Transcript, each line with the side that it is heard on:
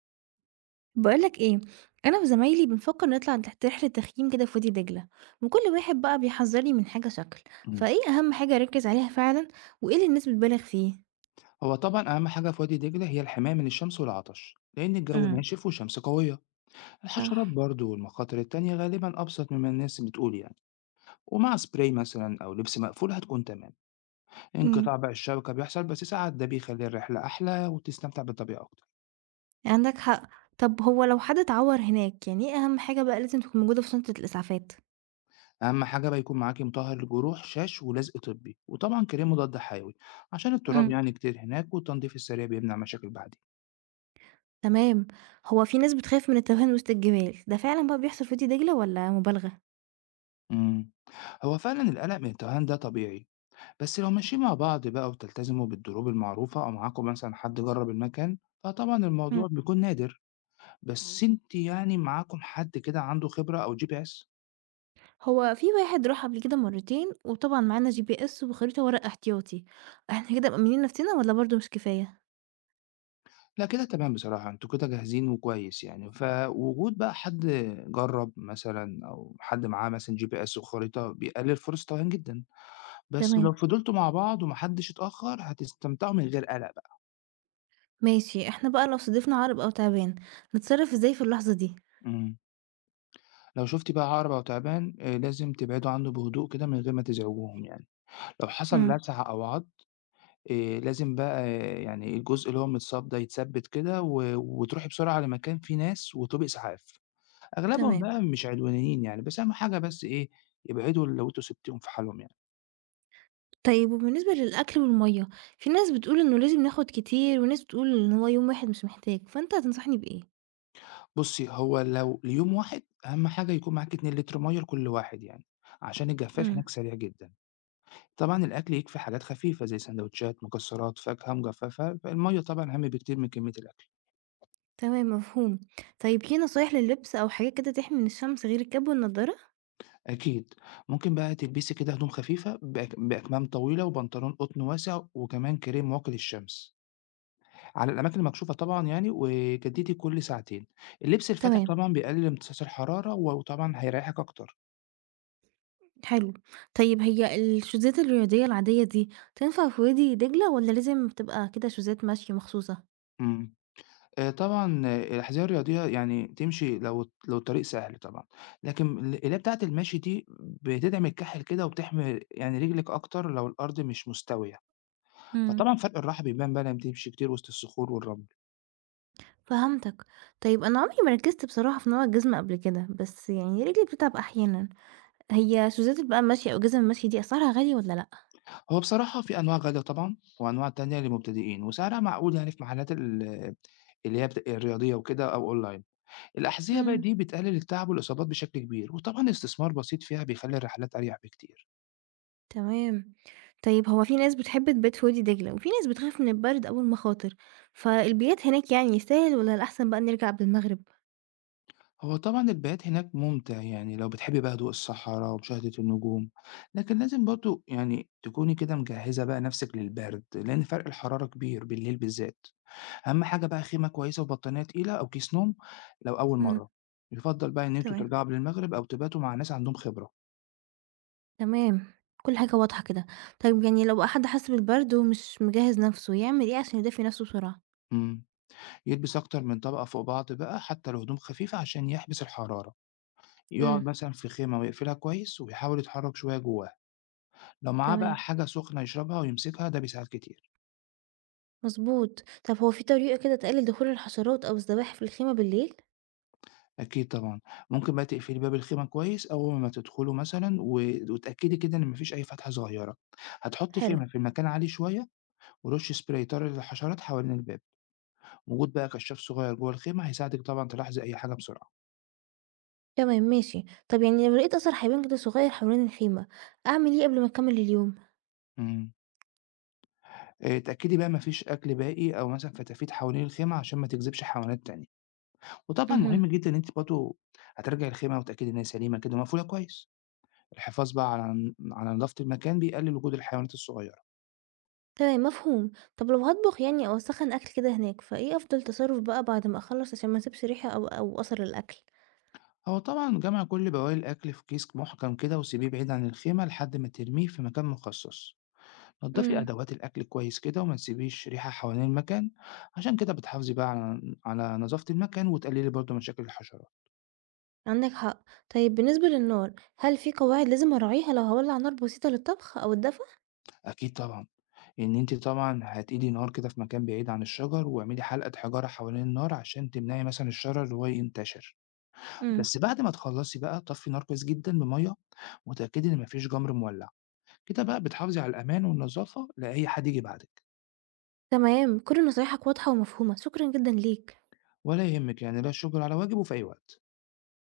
right: بقولك ايه. انا وزمايلي بنفكر نطلع تحت رحلة تخييم كده في وادي دجلة، وكل واحد بقى بيحذرني من حاجة شكل.
left: إمم.
right: فايه اهم حاجة اركز عليها فعلا، وايه اللي الناس بتبالغ فيه؟
left: هو طبعًا أهم حاجة في وادي دجلة هي الحماية من الشمس والعطش، لأن الجو
right: امم.
left: ناشف والشمس قوية. الحشرات
right: صح.
left: برضه والمخاطر التانية غالبًا أبسط مما الناس بتقول يعني، ومع spray مثلًا أو لبس مقفول هتكون تمام.
right: امم.
left: انقطاع بقى الشبكة بيحصل بس ساعات ده بيخلي الرحلة أحلى وتستمتع بالطبيعة أكتر.
right: عندك حق. طب هو لو حد اتعور هناك يعني ايه اهم حاجة بقى لازم تكون موجودة في شنطة الاسعافات؟
left: أهم حاجة بقى يكون معاكِ مطهّر للجروح، شاش ولزق طبي، وطبعًا كريم مضاد حيوي عشان التراب
right: امم.
left: يعني كتير هناك والتنضيف السريع بيمنع مشاكل بعدين.
right: تمام. هو في ناس بتخاف من التوهان وسط الجبال، ده فعلا بقى بيحصل في وادي دجلة ولا مبالغة؟
left: إمم. هو فعلًا القلق من التوهان ده طبيعي. بس لو ماشيين مع بعض بقى وتلتزموا بالضروب المعروفة أو معاكم مثلا حد جرب المكان، فطبعا الموضوع بيكون نادر. بس انت يعني معاكم حد كده عنده خبرة أو جي بي اس؟
right: هو في واحد راح قبل كده مرتين وطبعًا معانا GPS وخريطة ورق احتياطي، إحنا كده مأمنين نفسنا والّا برضه مش كفاية؟
left: لا كده تمام، بصراحة انتوا كده جاهزين وكويس يعني، فوجود بقى حد جرب مثلا أو حد معاه مثلا جي بي اس وخريطة بيقلل فرص التوهان جدا. بس لو
right: تمام،
left: فضلتوا مع بعض ومحدش اتأخر هتستمتعوا من غير قلق بقى.
right: ماشي، إحنا بقى لو صادفنا عرَب أو تعبان، نتصرف إزاي في اللحظة دي؟
left: مم. لو شفتي بقى عقرب أو تعبان آه، لازم تبعدوا عنه بهدوء كده من غير ما تزعجوهم يعني. لو حصل
right: امم.
left: لسعة أو عض، لازم بقى يعني الجزء اللي هو متصاب ده يتثبّت كده و وتروحي بسرعة لمكان فيه ناس وتطلبي إسعاف. أغلبهم
right: تمام.
left: بقى مش عدوانيين يعني، بس أهم حاجة بس إيه، ابعدوا لو أنتم سِبتيهم في حالهم يعني.
right: طيب وبالنسبة للأكل والمَيّة، في ناس بتقول إنه لازم ناخد كتير وناس بتقول إن هو يوم واحد مش محتاج، فأنت هتنصحني بإيه؟
left: بُصّي، هو لو ليوم واحد أهم حاجة يكون معاكِ 2 لتر مَيّة لكل واحد يعني، عشان الجفاف هناك
right: امم.
left: سريع جدًا. طبعًا الأكل يكفي حاجات خفيفة زي ساندوتشات، مكسرات، فاكهة مجففة، فالمَيّة طبعًا أهم بكتير من كمية الأكل.
right: تمام، مفهوم. طيب في نصايح لللبس أو حاجات كده تحمي من الشمس غير الكاب والنضارة؟
left: أكيد، ممكن بقى تلبسي كده هدوم خفيفة بأكمام طويلة وبنطلون قطن واسع وكمان كريم واقي للشمس، على الأماكن المكشوفة طبعًا يعني، وجددي كل ساعتين. اللبس الفاتح
right: تمام.
left: طبعًا بيقلل امتصاص الحرارة وطبعًا هيريحك أكتر.
right: حلو. طيب هي الشوزات الرياضية العادية دي تنفع في وادي دجلة والّا لازم تبقى كده شوزات مشي مخصوصة؟
left: إمم، طبعًا آه، الأحذية الرياضية يعني تمشي لو الطريق سهل طبعًا، لكن اللي هي بتاعة المشي دي بتدعم الكحل كده وبتحمي يعني رجلِك أكتر لو الأرض مش مستوية.
right: إمم.
left: فطبعًا فرق الراحة بيبان بقى لمّا تمشي كتير وسط الصخور والرمل.
right: فهمتك. طيب أنا عمري ما ركزت بصراحة في نوع الجزمة قبل كده، بس يعني رجلي بتتعب أحيانًا. هي شوزات بقى المشي أو جزم المشي دي أسعارها غالية والّا لأ؟
left: هو بصراحة في أنواع غالية طبعًا، وأنواع تانية للمبتدئين، وسعرها معقول يعني في محلات اللي هي الرياضية وكده أو أونلاين. الأحذية بقى
right: إمم.
left: دي بتقلل التعب والإصابات بشكل كبير، وطبعًا استثمار بسيط فيها بيخلّي الرحلات أريح بكتير.
right: تمام. طيب هو في ناس بتحب تبات في وادي دجلة وفي ناس بتخاف من البرد أو المخاطر، فالبيات هناك يعني يستاهل والّا الأحسن بقى نرجع بالمغرب؟
left: هو طبعًا البيات هناك ممتع يعني لو بتحبي بقى هدوء الصحراء ومشاهدة النجوم، لكن لازم برضه يعني تكوني كده مجهّزة بقى نفسِك للبرد، لأن فرق الحرارة كبير بالليل بالذات. أهم حاجة بقى خيمة كويسة وبطانية تقيلة أو كيس نوم لو أول
right: إمم.
left: مرة. يفضل بقى إن أنتوا
right: تمام.
left: ترجعوا قبل المغرب أو تباتوا مع ناس عندهم خبرة.
right: تمام، كل حاجة واضحة كده. طيب يعني لو حد حس بالبرد ومش مجهّز نَفْسه، يعمل إيه عشان يدافي نَفْسه بسرعة؟
left: امم يلبس أكتر من طبقة فوق بعض بقى حتى لو هدوم خفيفة عشان يحبس الحرارة. يقعد
right: إمم.
left: مثلا في خيمة ويقفلها كويس ويحاول يتحرك شوية جواها. لو معاه بقى
right: تمام،
left: حاجة سخنة يشربها ويمسكها ده بيساعد كتير.
right: مضبوط. طب هو في طريقة كده تقلل دخول الحشرات أو الزواحف في الخيمة بالليل؟
left: أكيد طبعا، ممكن بقى تقفلي باب الخيمة كويس أول ما تدخلوا مثلا وتأكدي كده إن مفيش أي فتحة صغيرة. هتحطي
right: حلو.
left: خيمة في مكان عالي شوية ورش سبراي طارد للحشرات حوالين الباب. وجود بقى كشاف صغير جوه الخيمة هيساعدِك طبعًا تلاحظي أي حاجة بسرعة.
right: تمام ماشي. طب يعني لو لقيت أثر حيوان كده صغير حوالين الخيمة، أعمل إيه قبل ما أكمّل اليوم؟
left: إمم. اتأكدي بقى ما فيش أكل باقي أو مثلًا فتافيت حوالين الخيمة عشان ما تجذبش حيوانات تانية. وطبعًا مهم
right: اهم.
left: جدًا إن أنتِ برضه هتراجعي الخيمة وتتأكدي إن هي سليمة كده ومقفولة كويس. الحفاظ بقى على نضافة المكان بيقلل وجود الحيوانات الصغيرة.
right: تمام، مفهوم. طب لو هاطبخ يعني أو أسخّن أكل كده هناك، فإيه أفضل تصرُّف بقى بعد ما أخلّص عشان ما أسيبش ريحة أو أثر الأكل؟
left: هو طبعًا جمع كل بواقي الأكل في كيس محكم كده وسيبيه بعيد عن الخيمة لحد ما ترميه في مكان مخصص. نضفي
right: إمم.
left: أدوات الأكل كويس كده وما تسيبيش ريحة حوالين المكان، عشان كده بتحافظي بقى على نظافة المكان وتقللي برضه مشاكل الحشرات.
right: عندك حق. طيب بالنسبة للنار هل في قواعد لازم أراعيها لو هولع نار بسيطة للطبخ أو الدفا؟
left: أكيد طبعا، إن أنت طبعا هتقيدي نار كده في مكان بعيد عن الشجر، واعملي حلقة حجارة حوالين النار عشان تمنعي مثلا الشرر اللي هو ينتشر.
right: مم.
left: بس بعد ما تخلصي بقى طفي نار كويس جدا بمية وتأكدي إن مفيش جمر مولع. كده بقى بتحافظي على الأمان والنظافة لأي حد يجي بعدك.
right: تمام كل نصايحك واضحة ومفهومة شكرا جدا ليك
left: ولا يهمك، يعني لا الشجر على واجبه في أي وقت.